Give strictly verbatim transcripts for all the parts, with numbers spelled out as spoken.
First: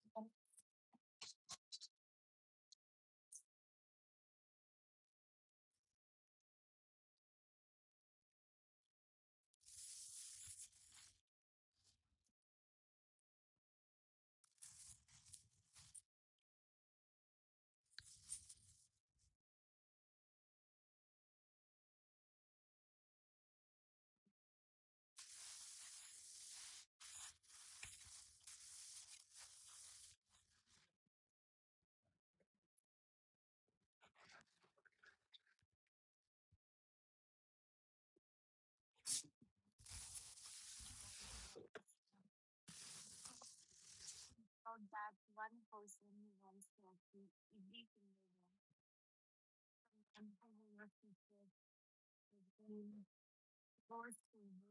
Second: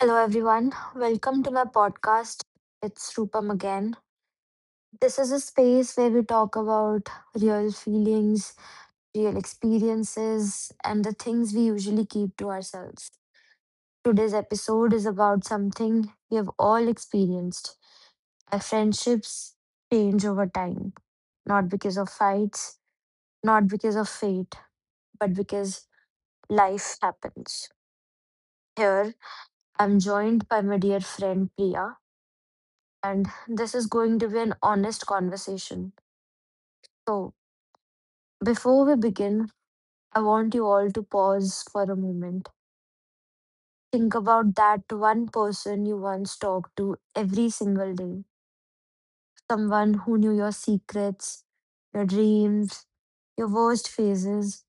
Hello, everyone. Welcome to my podcast. It's Rupam again. This is a space where we talk about real feelings, real experiences, and the things we usually keep to ourselves. Today's episode is about something we have all experienced. Our friendships change over time, not because of fights, not because of fate, but because life happens. Here, I'm joined by my dear friend Priya, and this is going to be an honest conversation. So, before we begin, I want you all to pause for a moment. Think about that one person you once talked to every single day, someone who knew your secrets, your dreams, your worst phases,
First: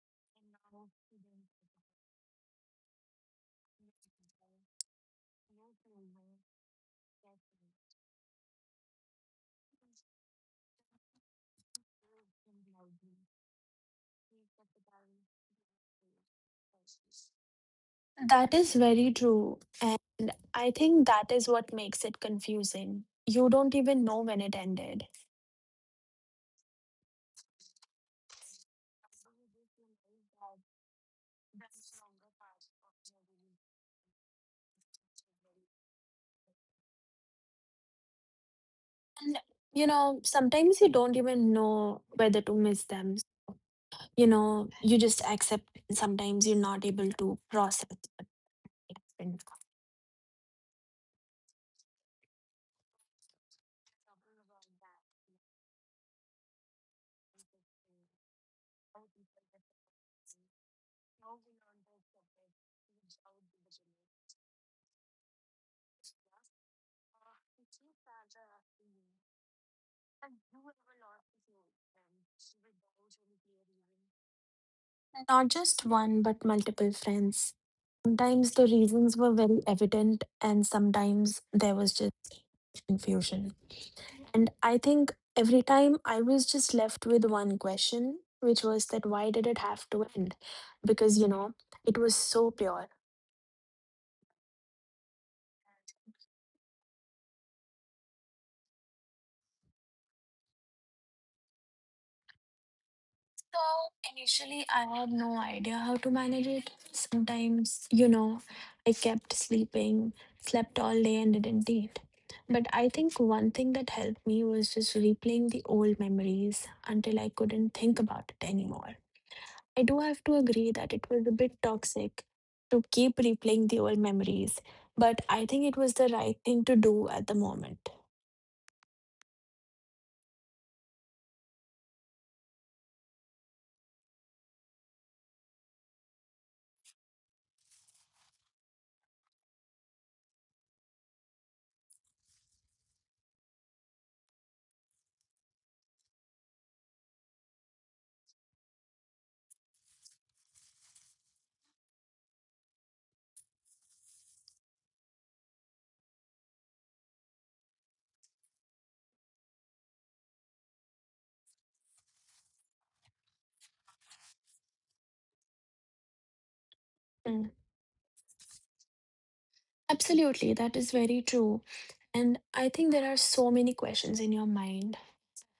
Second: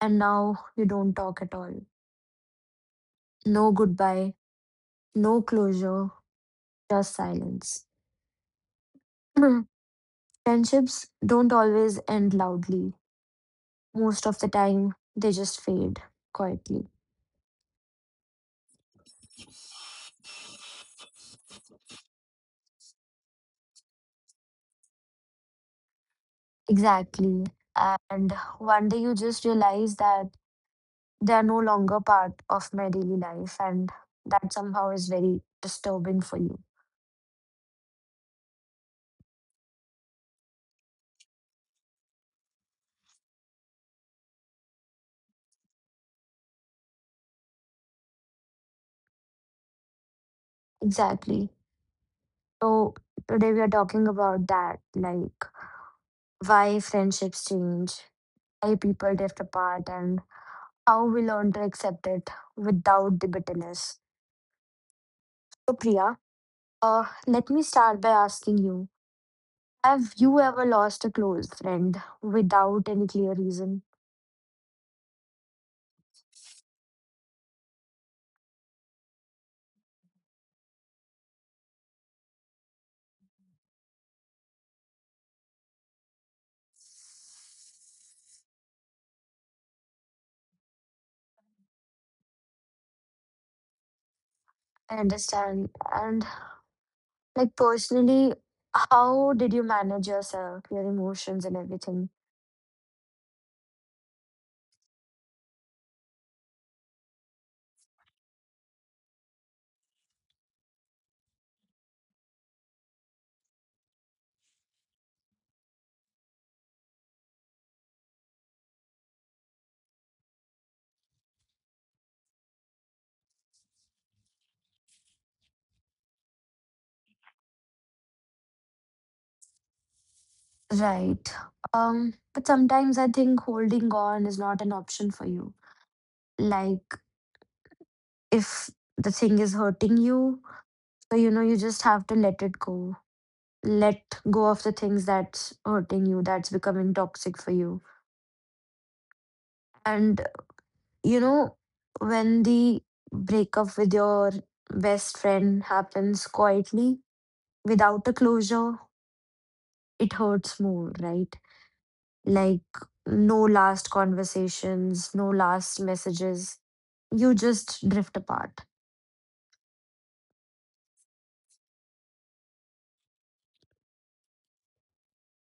and now you don't talk at all. No goodbye, no closure, just silence. Friendships don't always end loudly. Most of the time, they just fade quietly. Exactly. And one day you just realize that they are no longer part of my daily life, and that somehow is very disturbing for you. Exactly. So, today we are talking about that, like, why friendships change, why people drift apart, and how we learn to accept it without the bitterness. So, Priya, uh, let me start by asking you, have you ever lost a close friend without any clear reason? Not just one, but multiple friends. Sometimes the reasons were very evident, and sometimes there was just confusion. And I think every time I was just left with one question, which was that why did it have to end? Because, you know, it was so pure. I understand. And like, personally, how did you manage yourself, your emotions and everything? So initially, I had no idea how to manage it. Sometimes, you know, I kept sleeping, slept all day, and didn't eat. But I think one thing that helped me was just replaying the old memories until I couldn't think about it anymore. I do have to agree that it was a bit toxic to keep replaying the old memories, but I think it was the right thing to do at the moment. Right. Um, but sometimes I think holding on is not an option for you. Like, if the thing is hurting you, so you know, you just have to let it go. Let go of the things that's hurting you, that's becoming toxic for you. And you know, when the breakup with your best friend happens quietly, without a closure, it hurts more, right? Like, no last conversations, no last messages. You Mm. just drift apart. Absolutely, that is very true. And I think there are so many questions in your mind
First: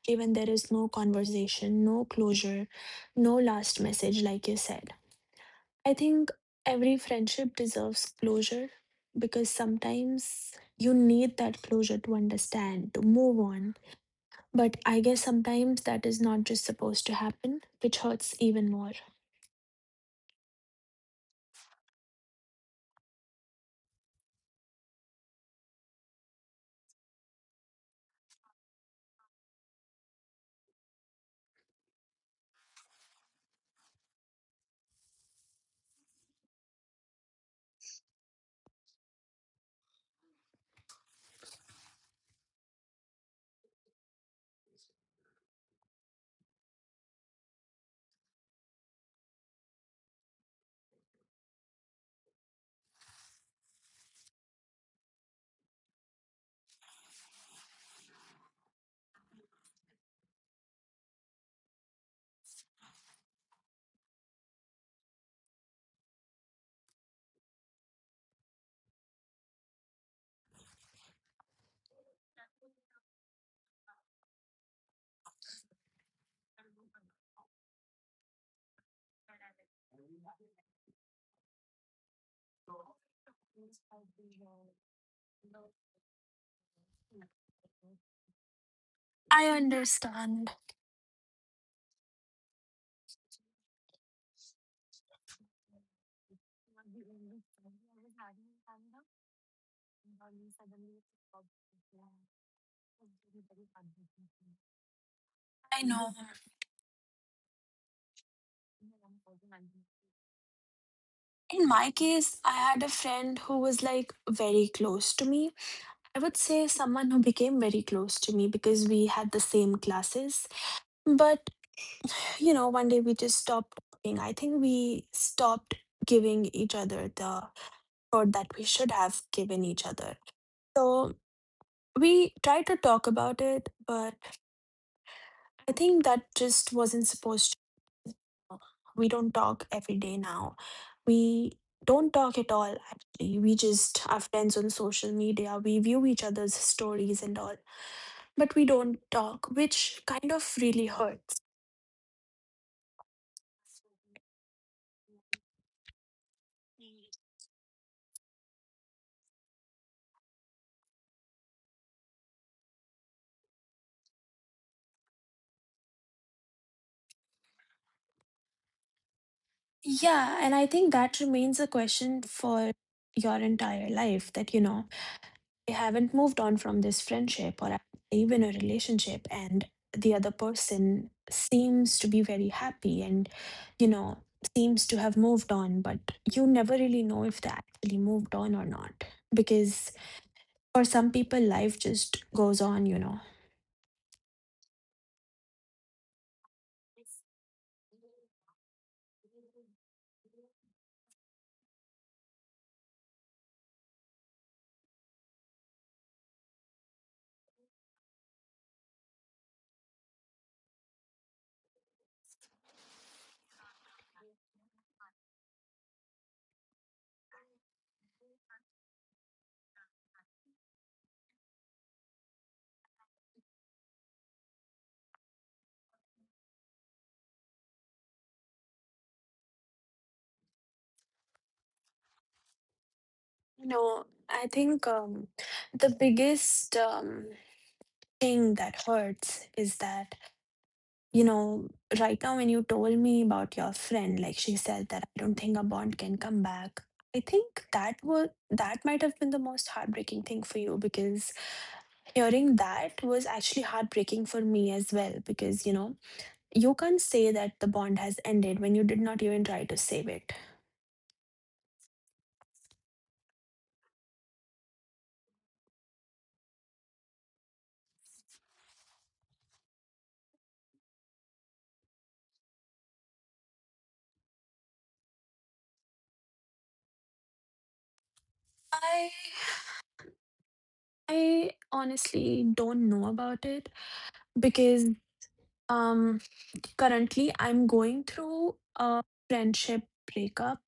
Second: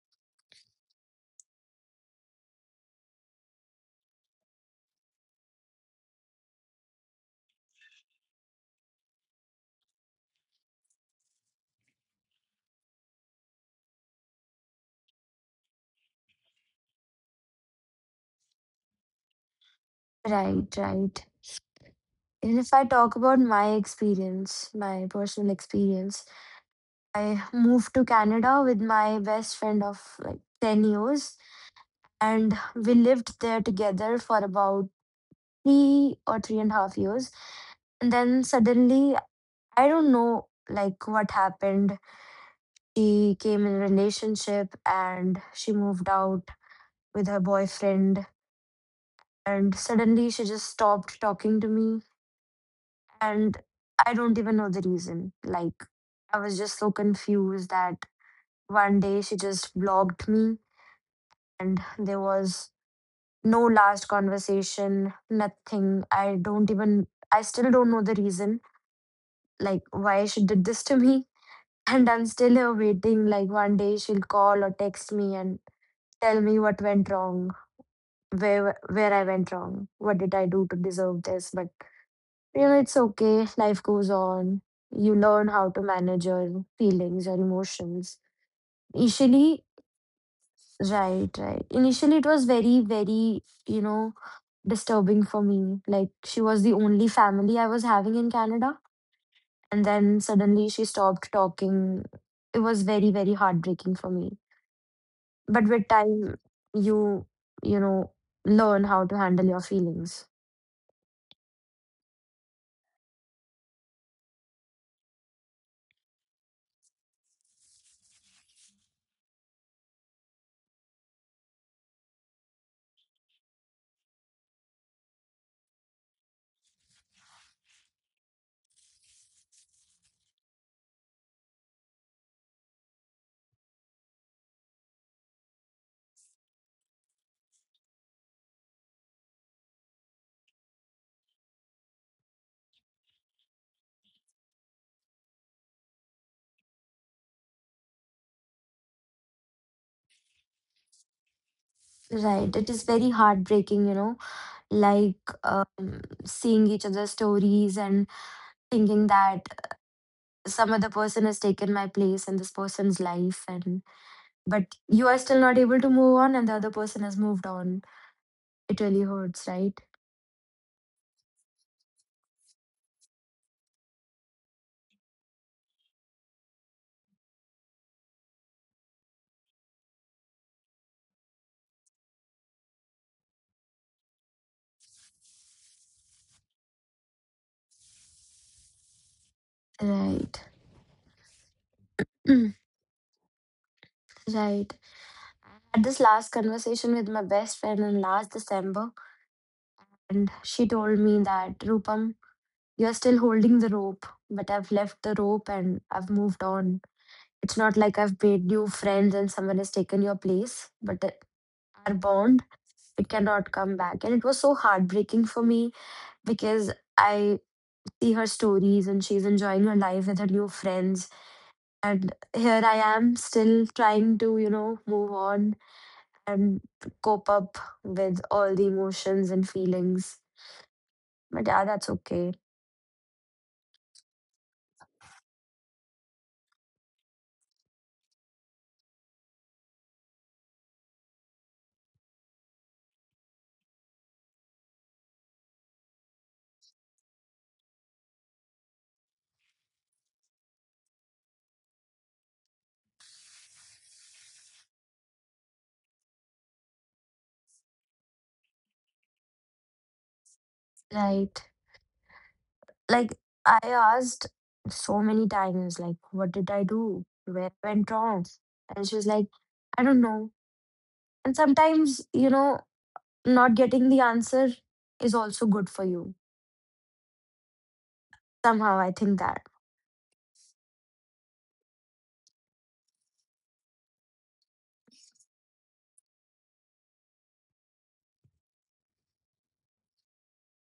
even there is no conversation, no closure, no last message, like you said. I think every friendship deserves closure because sometimes you need that closure to understand, to move on. But I guess sometimes that is not just supposed to happen, which hurts even more. Right, right. And if I talk about my experience, my personal experience, I moved to Canada with my best friend of like ten years, and we lived there together for about three or three and a half years. And then suddenly, I don't know like what happened. She came in a relationship and she moved out with her boyfriend, and suddenly she just stopped talking to me. And I don't even know the reason. Like, I was just so confused that one day she just blocked me, and there was no last conversation, nothing. i don't even I still don't know the reason like why she did this to me. And I'm still here waiting, like one day she'll call or text me and tell me what went wrong, where where I went wrong, what did I do to deserve this. But you know, it's okay. Life goes on. You learn how to manage your feelings, your emotions. I Initially, understand. right, right. Initially, it was very, very, you know, disturbing for me. Like, she was the only family I was having in Canada. And then suddenly she stopped talking. It was very, very heartbreaking for me. But I with know. time, you, you know, learn how to handle your feelings. In my case, I had a friend who was like very close to me. I would say someone who became very close to me because we had the same classes. But you know, one day we just stopped talking. I think we stopped giving each other the thought that we should have given each other. So we tried to talk about it, but I think that just wasn't supposed to. We don't talk every day now. We don't talk at all, actually. We just are friends on social media. We view each other's stories and all, but we don't talk, which kind of really hurts. Right. It is very heartbreaking, you know, like, um, seeing each other's stories and thinking that some other person has taken my place in this person's life, and but you are still not able to move on and the other person has moved on. It really hurts, right? Yeah, and I think that remains a question for your entire life that, you know, I haven't moved on from this friendship or even a relationship, and the other person seems to be very happy and, you know, seems to have moved on, but you never really know if they actually moved on or not. Because Right. for some people, life just Mm, goes on, you know. right. I had this last conversation with my best friend in last December, and she told me that, Rupam, you're still holding the rope, but I've left the rope and I've moved on. It's not like I've made new friends and someone has taken your place, but our bond, it cannot come back. And it was so heartbreaking for me because I see her stories and she's enjoying her life with her new friends, and here I am still trying to, you know, move on and cope up with all the emotions and feelings. But yeah, that's okay. No, I think um, the biggest um, thing that hurts is that you know, right now when you told me about your friend, like she said that I don't think a bond can come back. I think that was that might have been the most heartbreaking thing for you because hearing that was actually heartbreaking for me as well because you know you can't say that the bond has ended when you did not even try to save it. Right. Like, I asked so many times, like, what did I do, where went wrong, and she was like, I don't know. And sometimes, you know, not getting the answer is also good for you. Somehow, I I think that. I honestly don't know about it because um currently I'm going through a friendship breakup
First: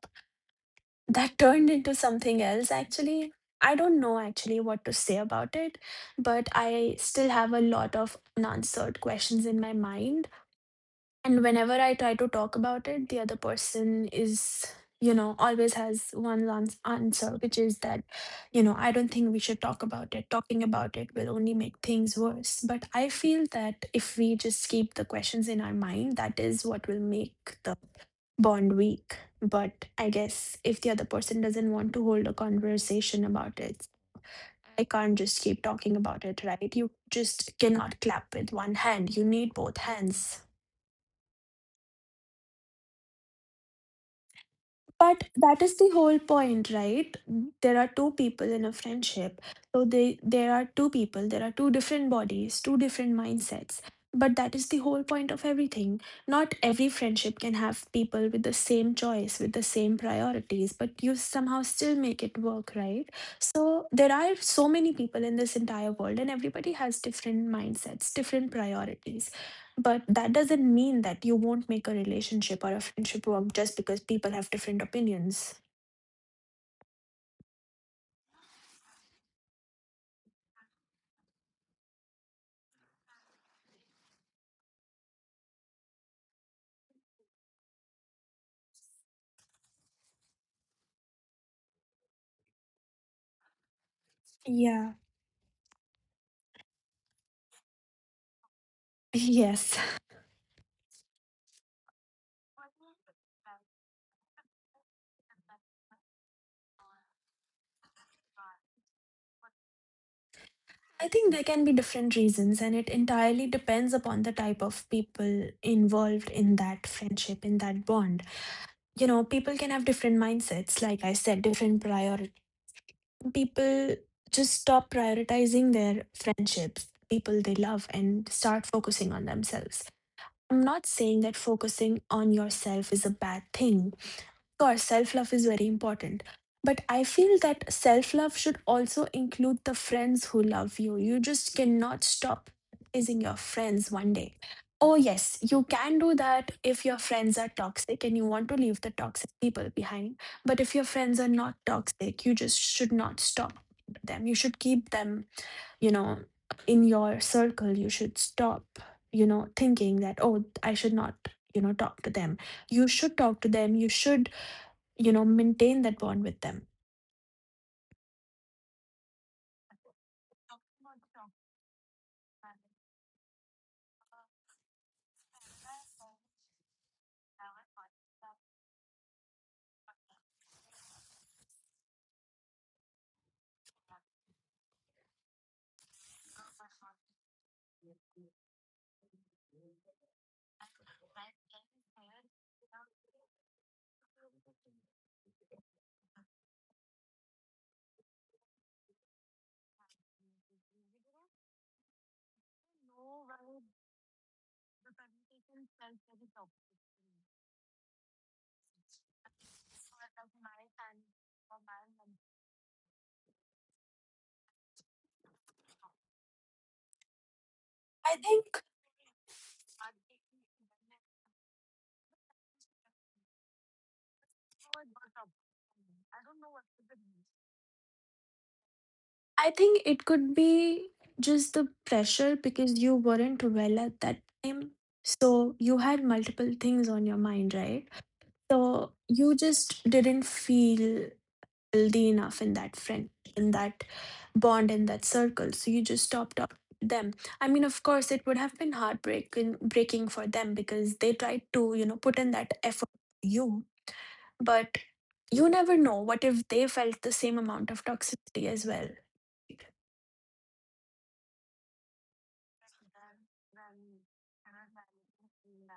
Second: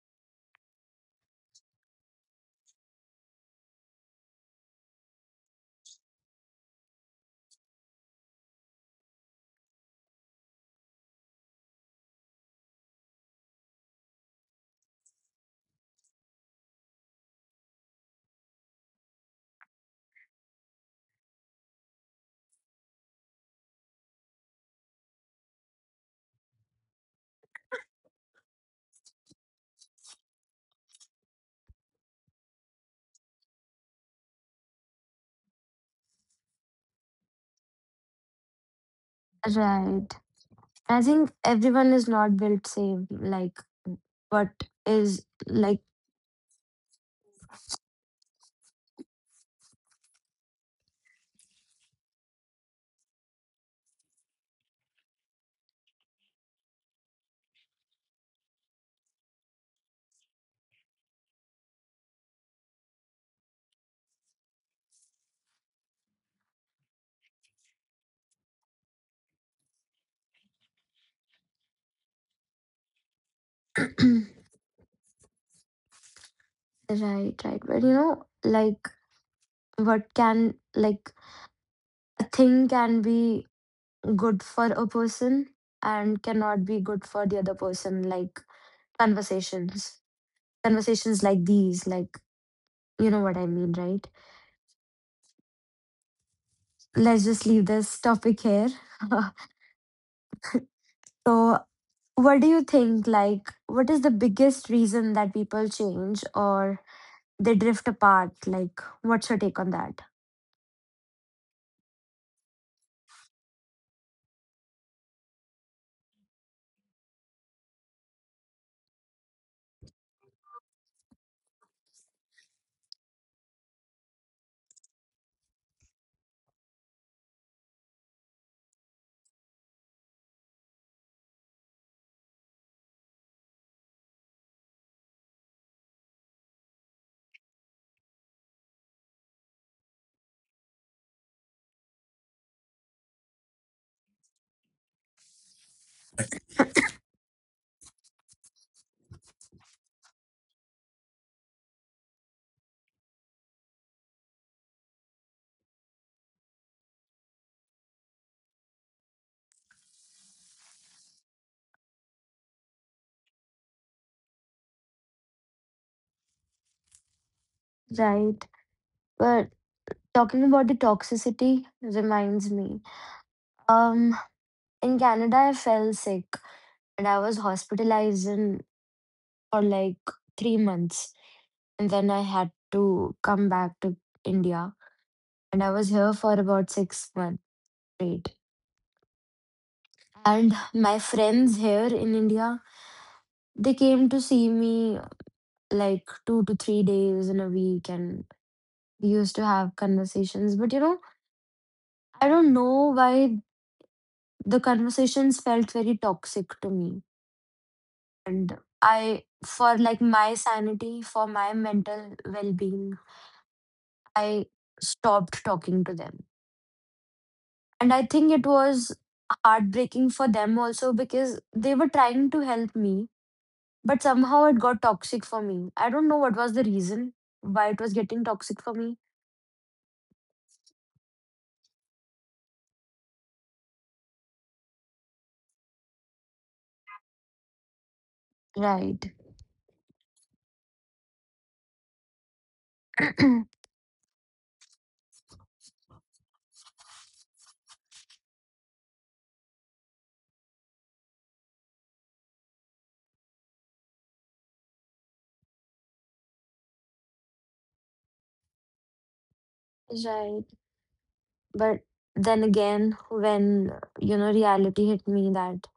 that turned into something else actually. I don't know actually what to say about it, but I still have a lot of unanswered questions in my mind. And whenever I try to talk about it, the other person is, you know, always has one ans- answer, which is that, you know, I don't think we should talk about it. Talking about it will only make things worse. But I feel that if we just keep the questions in our mind, that is what will make the bond weak. But I guess if the other person doesn't want to hold a conversation about it, I can't just keep talking about it, right? You just cannot clap with one hand. You need both Right. hands. I think everyone is not built same, like, what is, But that is like, the whole point, right? There are two people in a friendship. So they there are two people, there are two different bodies, two different mindsets. But that is the whole point of everything. Not every friendship can have people with the same choice, with the same priorities, but you somehow still make it work, right? So there are so many people in this entire world, and everybody has different mindsets, different priorities. But that doesn't mean that you won't make a relationship or a friendship work just because people have different opinions. right, right. But you know, like, what can, like, a thing can be good for a person and cannot be good for the other person, like, conversations. Conversations like these, like, you know what I mean, right? Yeah. Let's just leave this topic here. Yes, So, what do you think? Like, what is the biggest reason that people change or they drift apart? Like, what's your take on that? I think there can be different reasons, and it entirely depends upon the type of people involved in that friendship, in that bond. You know, people can have different mindsets, like I said, different priority. People just stop prioritizing their friendships, people they love, and start focusing on themselves. I'm not saying that focusing on yourself is a bad thing. Course, self love is very important. But I feel that self love should also include the friends who love you. You just cannot stop praising your friends one day. Oh, yes, you can do that if your friends are toxic and you want to leave the toxic people behind. But if your friends are not toxic, you just should not stop them. You should keep them, you know, in your circle. You should stop, you know, thinking that, oh, I should not, you know, talk to them. You should talk to them. You should you know maintain that bond with them. Right. But talking about the toxicity reminds me. Um, in Canada, I fell sick and I was hospitalized in, for like three months. And then I had to come back to India. And I was here for about six months straight. And my friends here in India, they came to see me like two to three days in a week, and we used to have conversations. But you know, I don't know why the conversations felt very toxic to me. And I, for like my sanity, for my mental well-being, I stopped talking to them. And I i think it think was heartbreaking for them also, because they were trying to help me, but somehow it got toxic for me. I don't know what was the reason why it was getting toxic for me. I think it could be just the pressure because you weren't well at that time. So you had multiple things on your mind, right? So Right. you just didn't feel healthy enough in that friend in that bond, in that circle, so you just stopped up them. I mean, of course it would have been heartbreaking breaking for them because they tried to, you know, put in that effort for you. But you never know, what if they felt the same amount of toxicity as well. Right. But then again, when, you know, reality hit me that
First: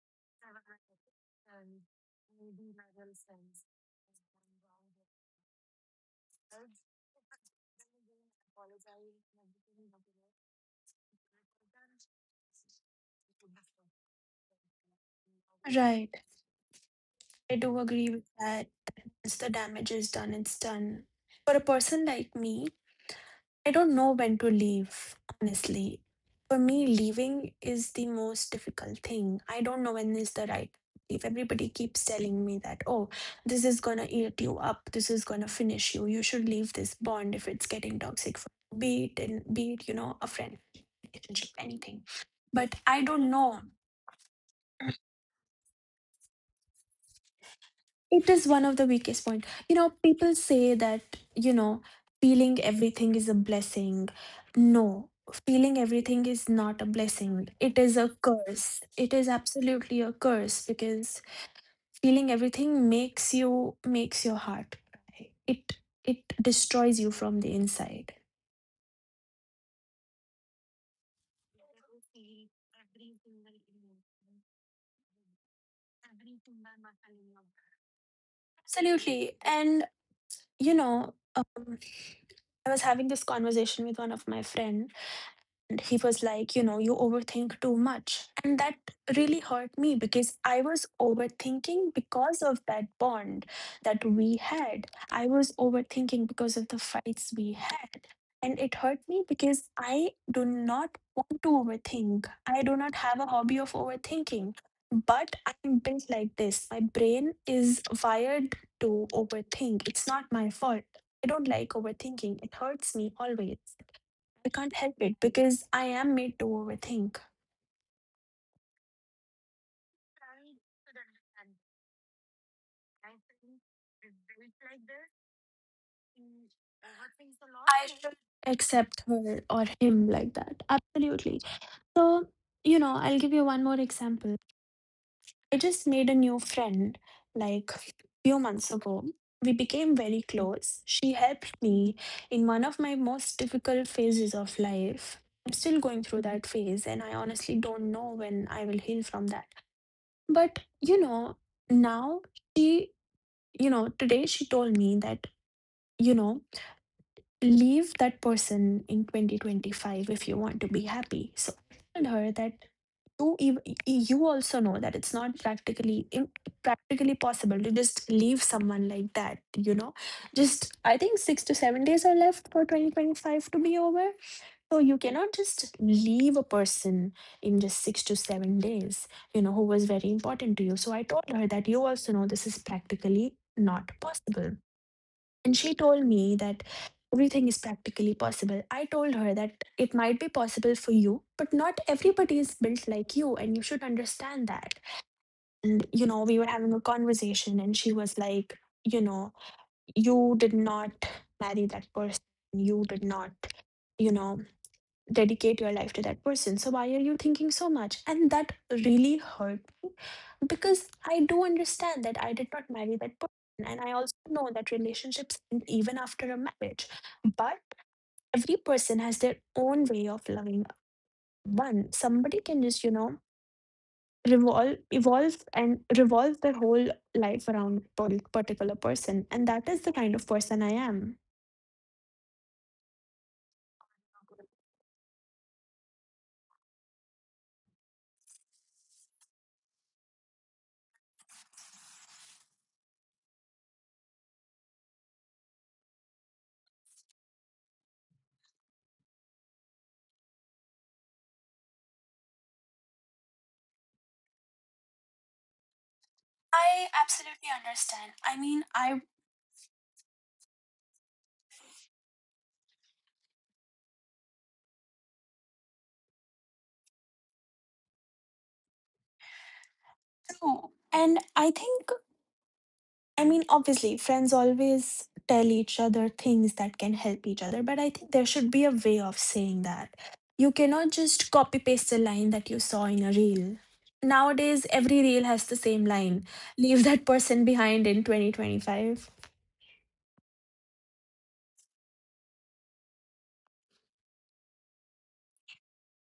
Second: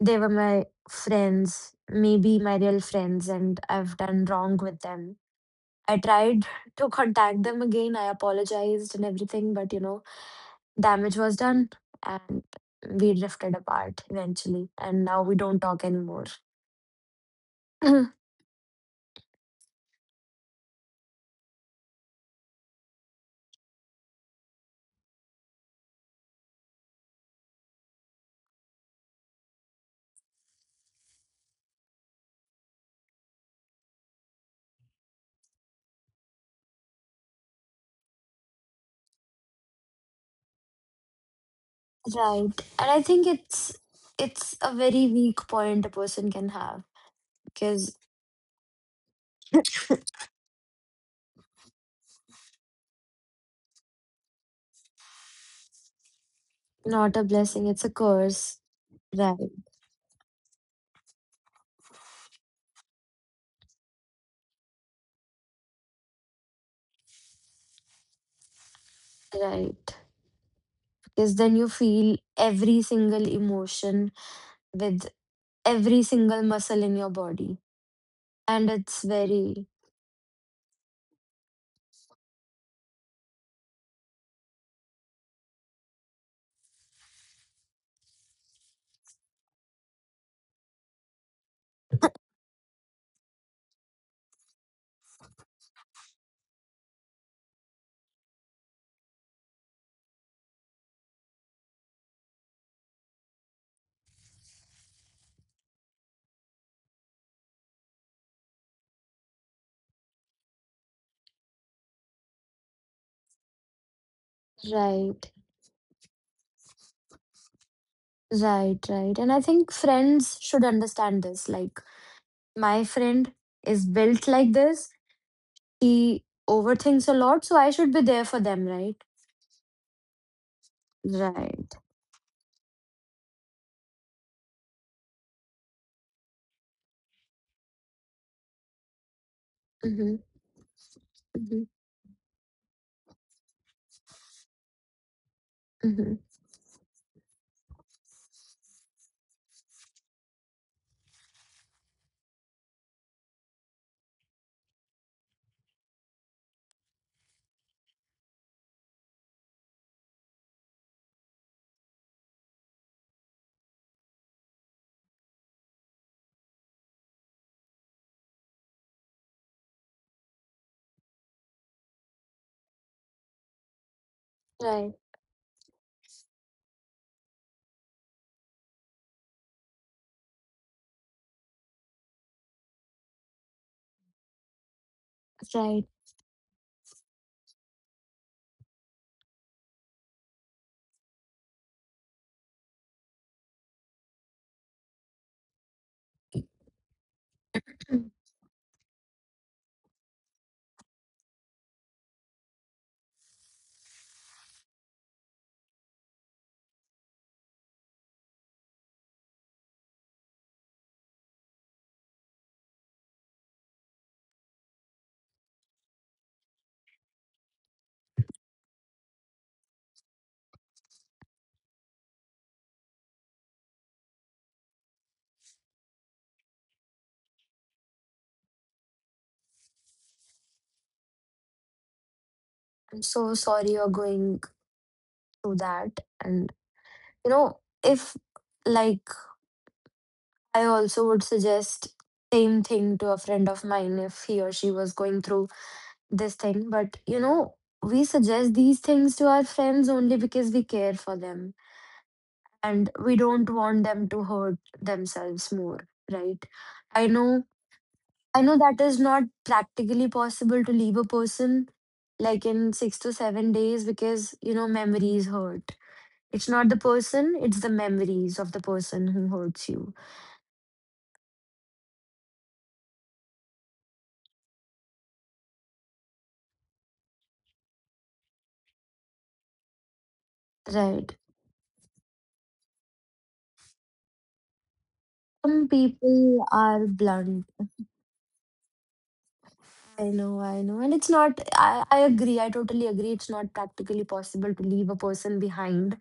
they were my friends, maybe my real friends, and I've done wrong with them. I tried to contact them again. I apologized and everything, but you know, damage was done, and we drifted apart eventually. And now we don't talk Right. anymore. I do agree with that. Once the damage is done, it's done. For a person like me, I don't know when to leave, honestly. For me, leaving is the most difficult thing. I don't know when is the right leave. Everybody keeps telling me that, oh, this is gonna eat you up, this is gonna finish you. You should leave this bond if it's getting toxic for you. Be it and be it, you know, a friend, relationship, anything. Right. But And I I think don't know. it's it's a very weak point a person can have because It is one of the weakest point. You know, people say that, you know, feeling everything is a blessing. No, feeling everything is not a not a blessing. blessing, It it's a is a curse. curse. It is Right, absolutely a curse because feeling everything makes you makes your heart cry. It it destroys you from the inside. right. Because then you feel every single emotion with every single muscle in your body. And it's Absolutely. very And you know, um, I was having this conversation with one of my friends. And he was like, you know, you overthink too much. And that really hurt me because I was overthinking because of that bond that we had. I was overthinking because of the fights we had. And it hurt me because I do not want to overthink. I do not have a hobby of overthinking. But I'm built like this. My brain is wired to overthink. It's not my fault. I don't like overthinking. It hurts me always. I can't help it right, because I am made to overthink. right, right. And I think friends should understand this. Like, my friend is built like this, he overthinks a lot, so I I should be should there for them, right? accept her or him like that. Absolutely. Right. So, you know, I'll give you one more example. I just made a new friend like few months ago. We became Mm-hmm. very close. She helped Mm-hmm. me in one of my most difficult phases of life. I'm still going Mm-hmm. through that phase, and I honestly don't know when I will heal from that. But, you know, now she, you know, today she told me that you know, leave that person in twenty twenty-five if you want to be happy. So I told her that you ev- you also know that it's not practically im- practically possible to just leave someone like that, you know. Just I think six to seven days are left for twenty twenty-five to be over. So Right. you cannot just leave a person in just six to seven days, you know, who was very important to you. So I told her that you also know this is practically not possible. And she Right. told me that everything is practically possible. I told her that it might be possible for you, but not everybody is built like you, and you should understand that. And, you know, we were having a conversation, and she was like, you know, you did not marry that person. You did not, you know, dedicate your life to that person. So why are you thinking so much? And that really hurt me because I do understand that I did not marry that person. And I also know that relationships end even after a marriage. But every person has their own way of loving one. Somebody can just, you know, revolve evolve and revolve their whole life around per- particular person. And that is the kind of person I am. I'm so sorry you're going through that. And, you know, if like I also would suggest same thing to a friend of mine if he or she was going through this thing. But you know, we suggest these things to our friends only because we care for them and we don't want them to hurt themselves more, right? I I know, absolutely understand. I I know mean, that is I not practically possible to leave a person like in six to seven days, because you know memories hurt. It's not the person, it's the memories of the person who hurts you. do. And I think I mean, obviously, friends always tell each other things that can help each other, but I think there should be a way of saying that. You cannot Right. just copy paste a line that you saw in a reel. Nowadays, every reel has the Some same line. people Leave are that person blunt. behind in twenty twenty-five. I know, I know. And it's not, I, I agree, I totally agree. It's not practically possible to leave a person behind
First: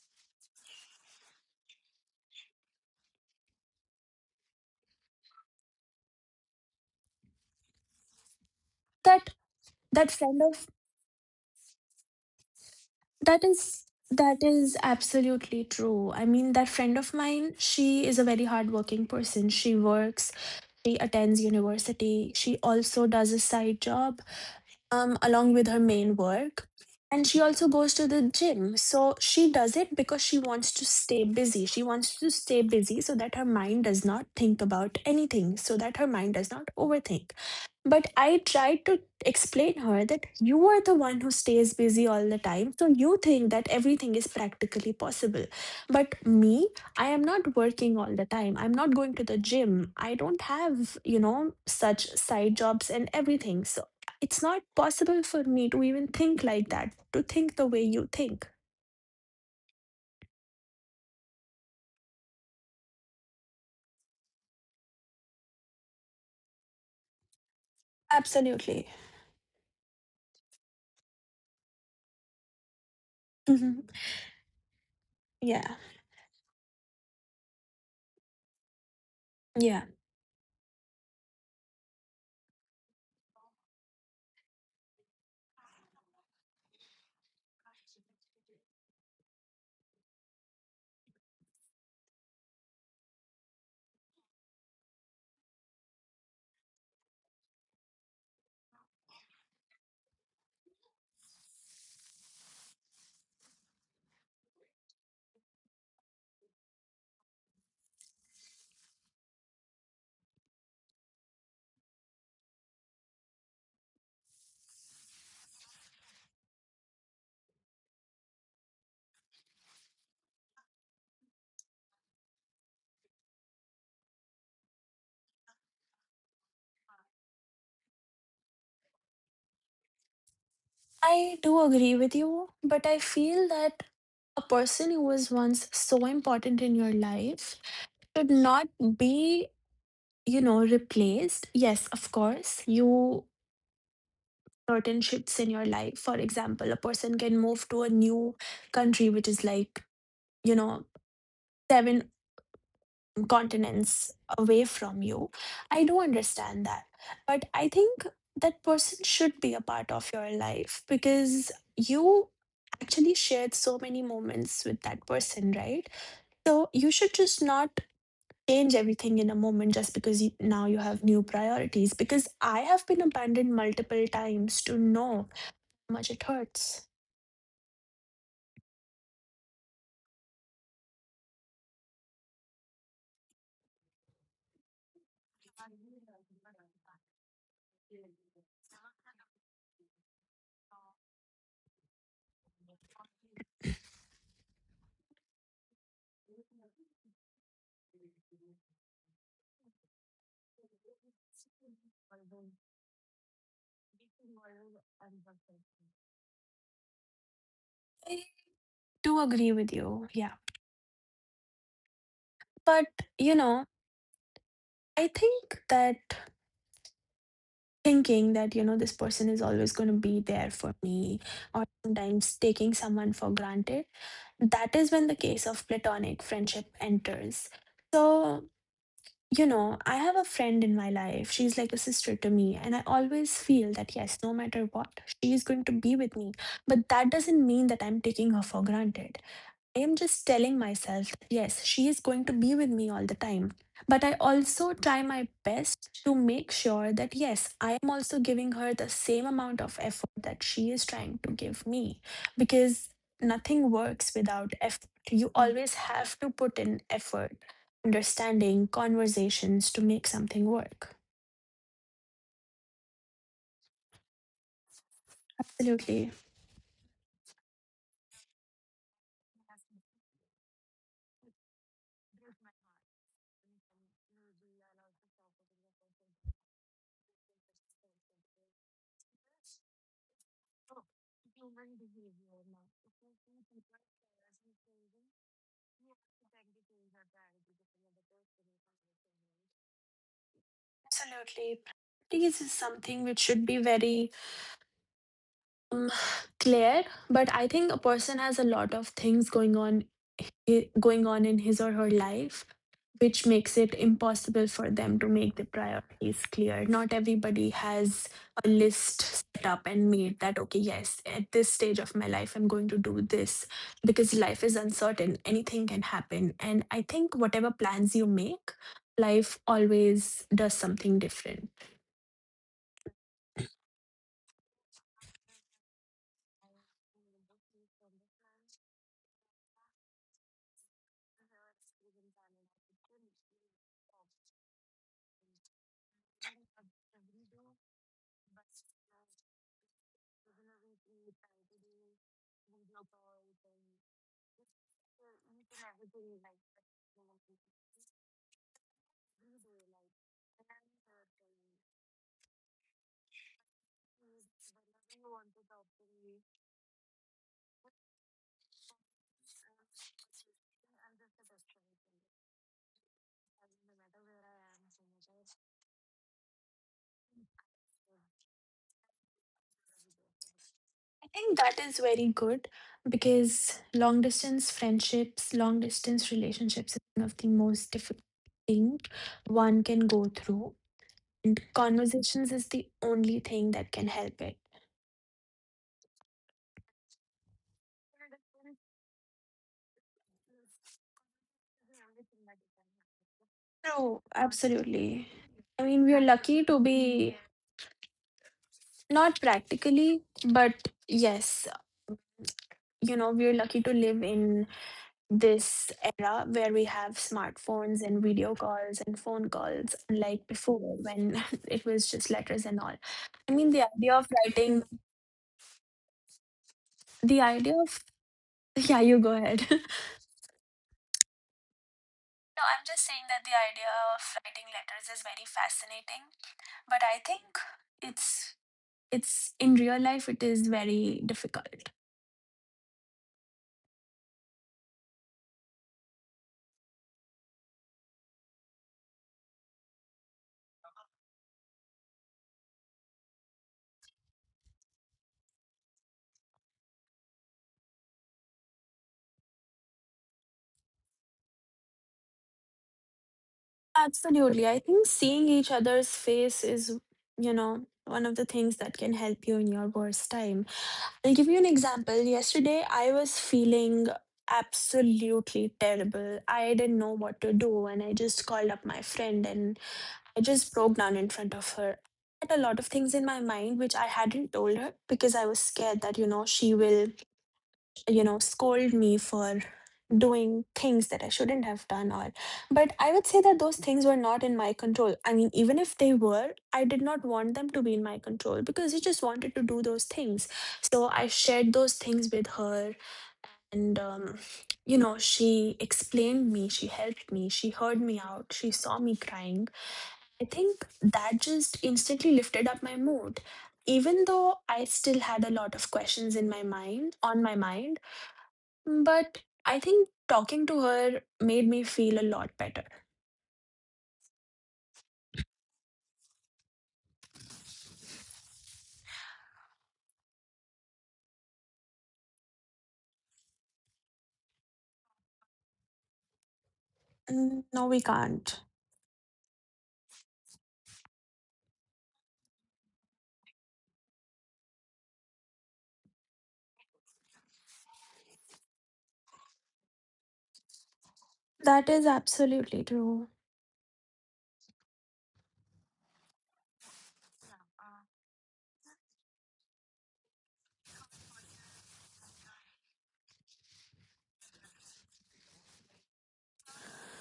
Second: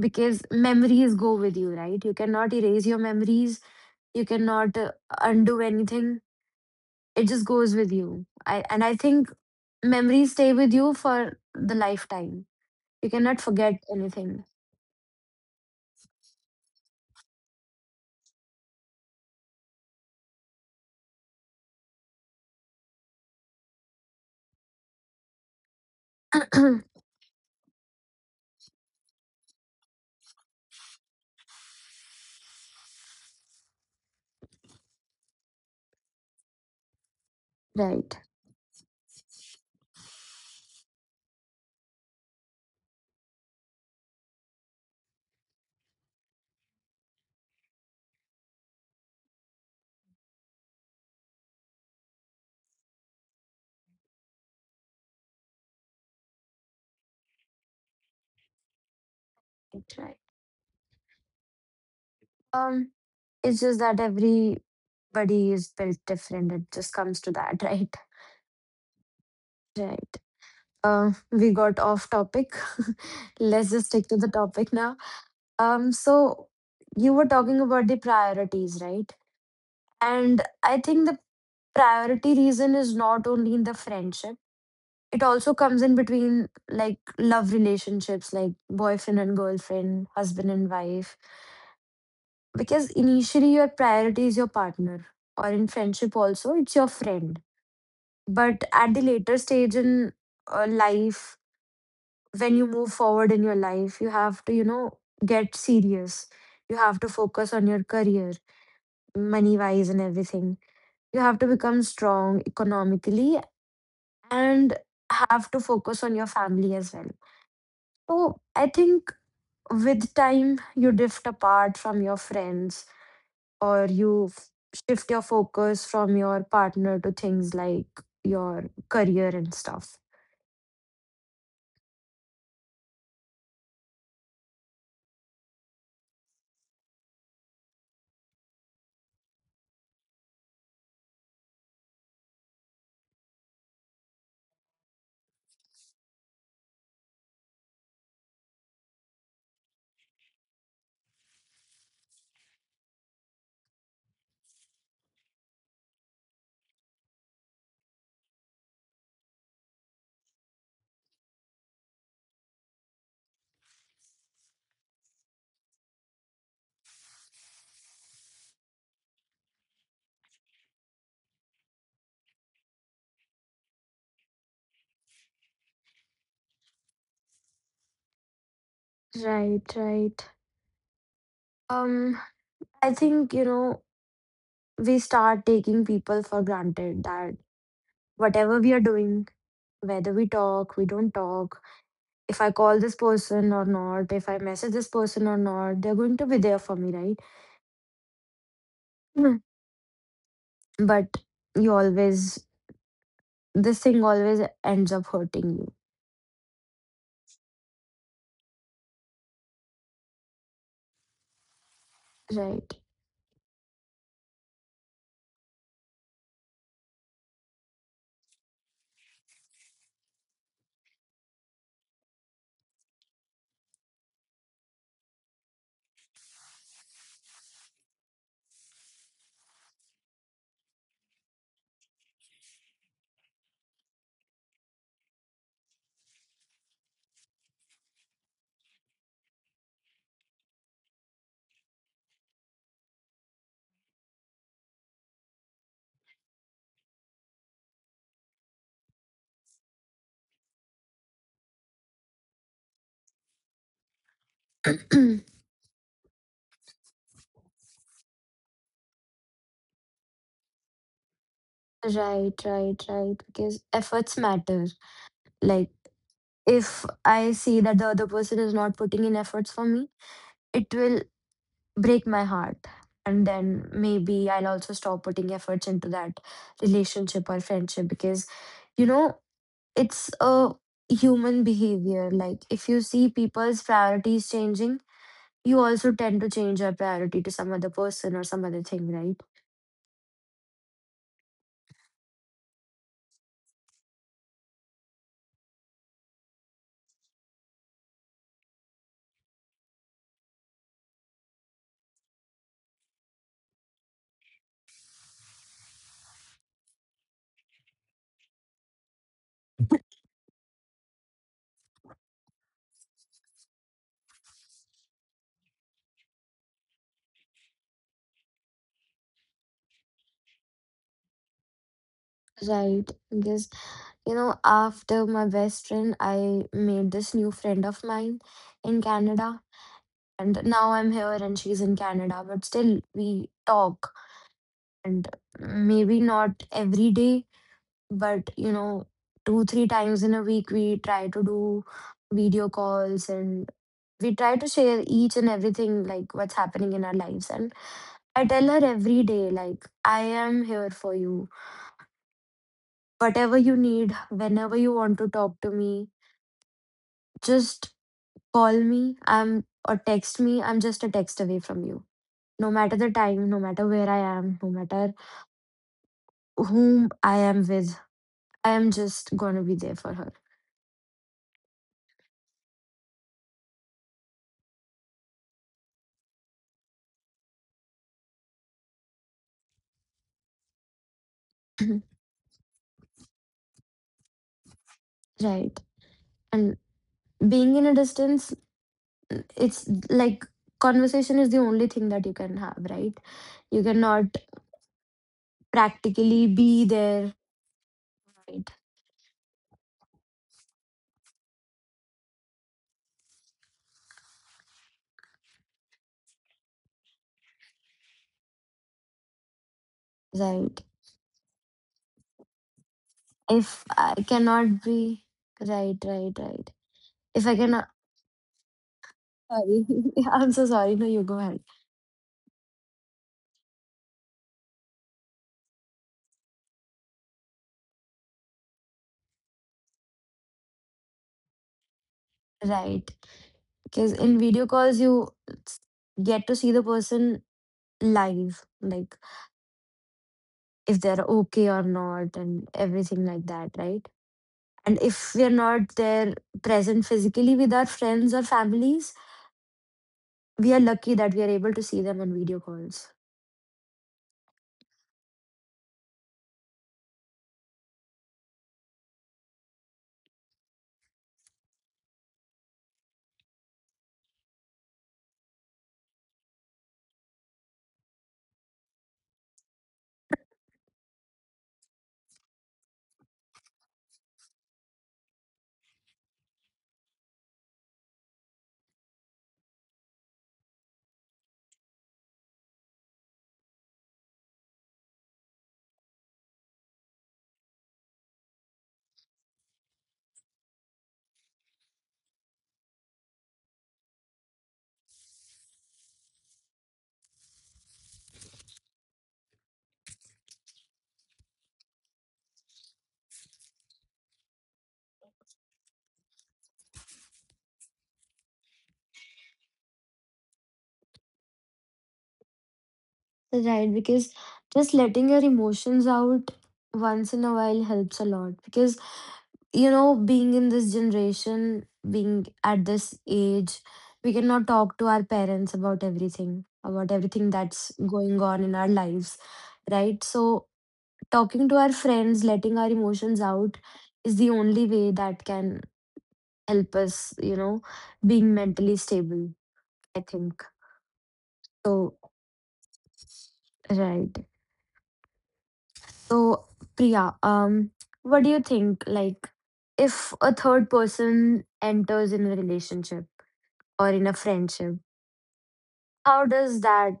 because memories go with you, right? You cannot erase your memories, you cannot uh, undo anything. It just goes with you. I and I That think that memories friend stay of with you for the lifetime. You cannot that forget is that anything. is absolutely true. I mean, that friend of mine, she is a very hardworking person. She works, she attends university, she also does a side job um, along with her main work. And she also goes to the gym. So she does it because she wants to stay busy. She wants to stay busy so that her mind does not think about anything, so that her mind does not overthink. But Right. I tried to explain her that you are the one who stays busy all the time. So you think that everything is practically possible. But me, I am not working all the time. I'm not going to the gym. I don't have, you know, such side jobs and everything. So it's not possible for me to even think like that, to think the way you think. Right, right. Um, it's just that everybody is built different. It just comes to that, right? Absolutely. Right. Um, we got off topic. Let's Hmm. just stick to the topic now. Yeah. Um, so, you were talking about the priorities, right? Yeah, And I think the priority reason is not only in the friendship. It also comes in between like love relationships, like boyfriend and girlfriend, husband and wife. Because initially your priority is your partner, or in friendship also, it's your friend. But at the later stage in uh, life, when you move forward in your life, you have to, you know, get serious. You have to focus on your career, money wise, and everything. You have to become strong economically and have to focus on your family as well. So, I think with time, you drift apart from your friends or you f- shift your focus from your partner to things like your career and stuff. I do agree with you, but I feel that a person who was once so important in your life should not be, you know, replaced. Yes, of course, you certain shifts in your life. For example, a person can move to a new country, which is like, you know, seven continents away from you. I do understand that. But I think that person should be a part of your life because you actually shared so many moments with that person, right? So you should just not change everything in a moment just because you, now you have new priorities. Because I have been abandoned multiple times to know how much it hurts. Right, right. Um, I think, you know, we start taking people for granted that whatever we are doing, whether we talk, we don't talk, if I call this person or not, if I message this person or not, they're going to be there for me, right? Mm. But you always, this thing always ends up hurting you, I do agree with you. Yeah. right? But, you know, I think that thinking that you know this person is always going to be there for me, or sometimes taking someone for granted, that is when the case of platonic friendship enters. So you know I have a friend in my life, she's like a sister to me, and I always feel that yes, no matter what, she is going to be with me. But that doesn't mean that I'm taking her for granted. I am just telling myself that yes, she is going to be with me all the time. But I also try my best to make sure that yes, I am also giving her the same amount of effort that she is trying to give me, because nothing works without effort. You always have to put in effort, understanding, conversations to make something work. Right, right, right. Because efforts matter. Like, Absolutely. if I see that the other person is not putting in efforts for me, it will break my heart. And then maybe I'll also stop putting efforts into that relationship or friendship because, you know, it's a human behavior. Like, if you see people's priorities changing, you also tend to change your priority to some other person or some other thing, right? Absolutely. Practice is something which should be very Um, clear, but I think a person has a lot of things going on, i- going on in his or her life, which makes it impossible for them to make the priorities clear. Not everybody has a list set up and made that, okay, yes, at this stage of my life, I'm going to do this, because life is uncertain. Anything can happen. And I think whatever plans you make, life always does something different. Right. Because, you know, after my best friend, I made this new friend of mine in Canada. And now I'm here and she's in Canada, but still we talk and maybe not every day, but you know, two, three times in a week, we try to do video calls and we try to share each and everything, like what's happening in our lives. And I tell her every day, like, I am here for you. Whatever you need, whenever you want to talk to me, just call me. I'm or text me. I'm just a text away from you. No matter the time, no matter where I am, no matter whom I am with, I am just going to be there for her. I think that is very good because long distance friendships, long distance relationships is one of the most difficult thing one can go through. And Mhm. conversations is the only thing that can help it. Right. And being in a distance, mm, it's like conversation is the only thing that you can have, right? You True, cannot absolutely. I mean, we are practically lucky to be there. be Right. not practically, but yes, you know, we are lucky to live in this era where we have smartphones and video calls and phone calls, unlike Right. before when it was just letters and all. I mean, If the I idea of cannot writing, be. Right, right, right. the If I idea cannot. of, yeah, you go ahead. Sorry. I'm so sorry. No, you go ahead. No, I'm just saying that the idea of writing letters is very fascinating, but I think it's it's in real life it is very difficult. Right. Because in video calls, you s- get to see the person live, like if they're okay or not, and everything like that, right? And if we are not there present physically with our friends or families, we are lucky that we are able to see them on video calls. Absolutely. I think seeing each other's face is, you know, one of the things that can help you in your worst time. I'll give you an example. Yesterday, I was feeling absolutely terrible. I didn't know what to do, and I just called up my friend and I just broke down in front of her. I had a lot of things in my mind which I hadn't told her because I was scared that, you know, she will, you know, scold me for doing things that I shouldn't have done, or but I would say that those things were not in my control. I mean even if they were, I did not want them to be in my control because I just wanted to do those things. So I shared those things with her and um you know she explained me, she helped me, she heard me out, she saw me crying. I think that just instantly lifted up my mood even though I still had a lot of questions in my mind, on my mind, but I think talking to her made me feel a lot better. Right, because just letting your emotions out once in a while helps a lot. Because, you know, being in this generation, being at this age, we cannot talk to our parents about everything, about everything Mm, no, that's we going can't. on in our lives, right? So, talking to our friends, letting our emotions out is the only way that can help us, you know, being mentally stable, I think. That is So, absolutely true. right. So, Priya, um, what do you think? Like, if a third person enters in a relationship or in a friendship, how does that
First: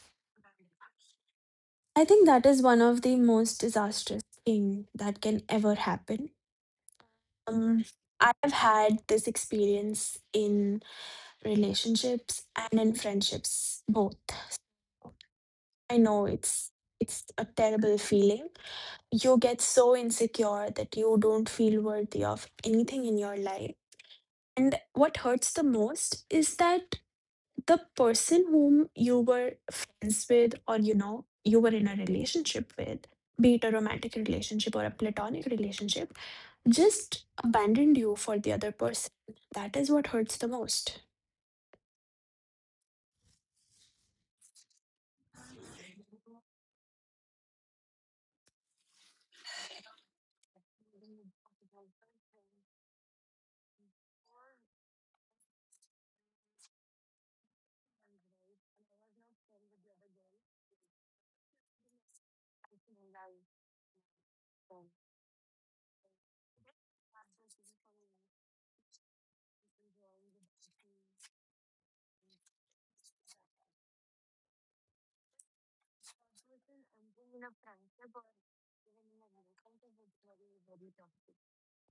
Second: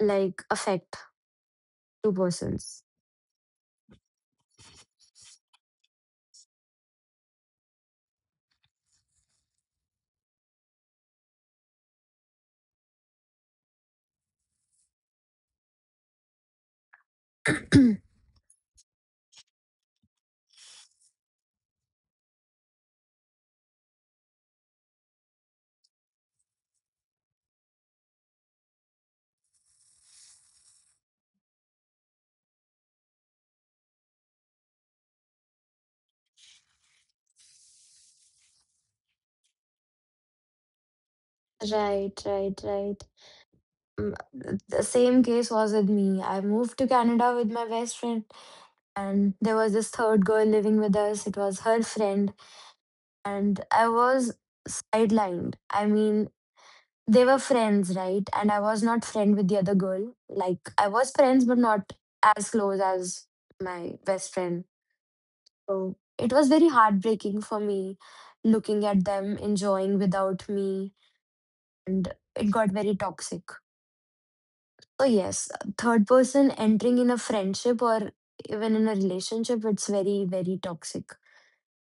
like affect I two think that is one persons? of the most disastrous thing that can ever happen. Um, I have had this experience in relationships and in friendships both. I know it's it's a terrible feeling. You get so insecure that you don't feel worthy of anything in your life. And what hurts the most is that the person whom you were friends with, or you know you were in a relationship with, be it a romantic relationship or a platonic relationship, just abandoned you for the other person. That is what hurts the most. Right, right, right. Mm, The same case was with me. I moved to Canada with my best friend, and there was this third girl living with us. It was her friend and I was sidelined. I mean, they were friends, right? And I was not friend with the other girl. Like I was friends, but not as close as my best friend. So it was very heartbreaking for me looking at them enjoying without me, and it got very toxic. So yes, third person entering in a friendship or even in a relationship, it's very very toxic.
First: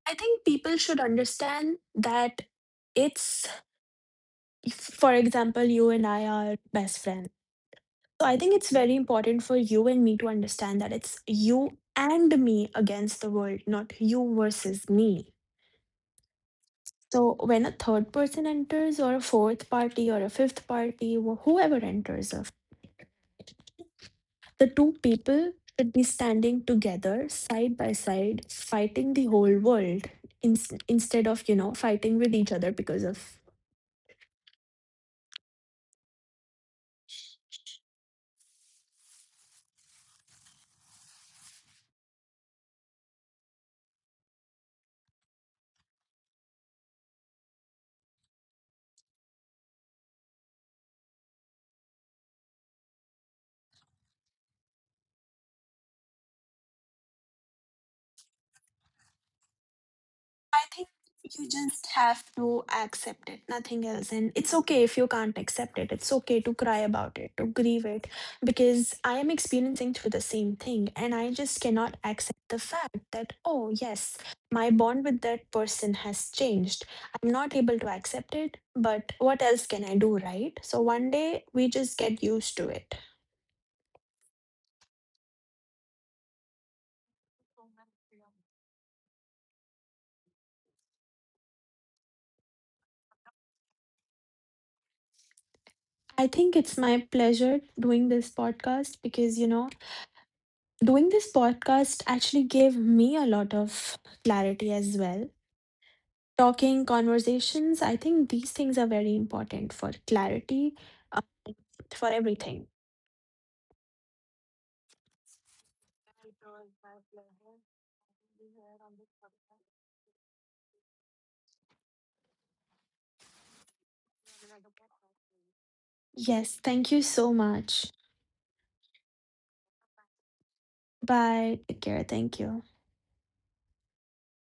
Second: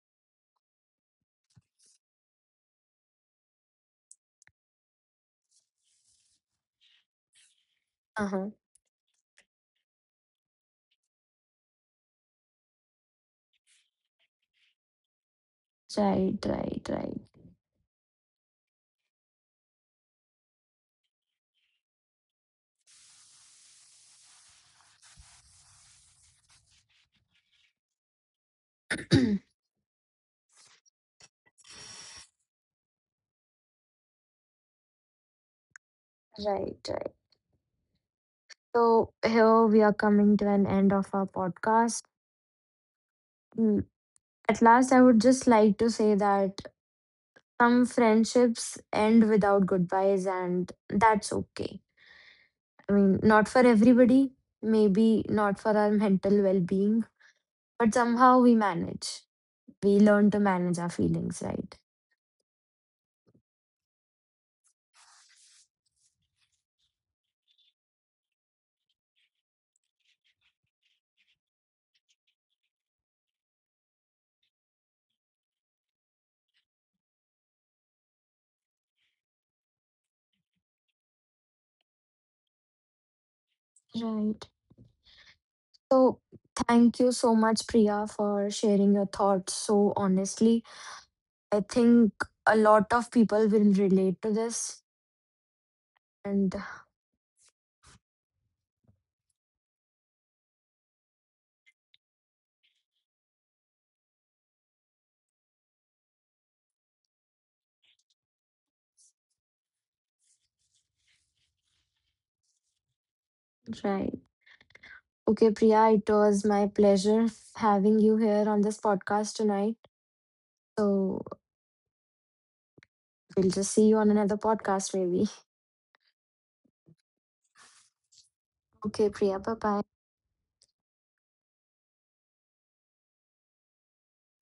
I think people should understand that it's, if for example you and I are best friends, so Uh I huh. think it's very important for you and me to understand that it's you and me against the world, not you versus me. Right, right, right, So when a third person enters, or a fourth party, or a fifth party, wh- whoever enters, uh, the two people should be standing together, side by side, fighting the whole world ins- instead of, you know, fighting with each other because of. right, right. So here we are coming to an end of our podcast. Mm, At last, I would just like to say that some friendships end without goodbyes, and that's okay. I mean, not for everybody, maybe not for our mental well being, but somehow we manage. We learn to I manage think our feelings, you right? just have to accept it, nothing else. And it's okay if you can't accept it. It's okay to cry about it, to grieve it, because I am experiencing through the same thing. And I just cannot accept the fact that, oh, yes, my bond with that person has changed. I'm not able to accept it, but what else can I do, right? So one day we just get used to it. Right. So, thank you so much, Priya, for sharing your thoughts so honestly. I think a lot of people will relate to this. I And think it's my pleasure doing this podcast because, you know, doing this podcast actually gave me a lot of clarity as well. Talking, conversations, I think these things are very important for clarity, uh, for everything. right. Okay, Priya, it was my pleasure having you here on this podcast tonight. So we'll just see you on another podcast, maybe. Yes, thank you so much. Okay, Priya, bye bye. Bye. Take care. Thank you.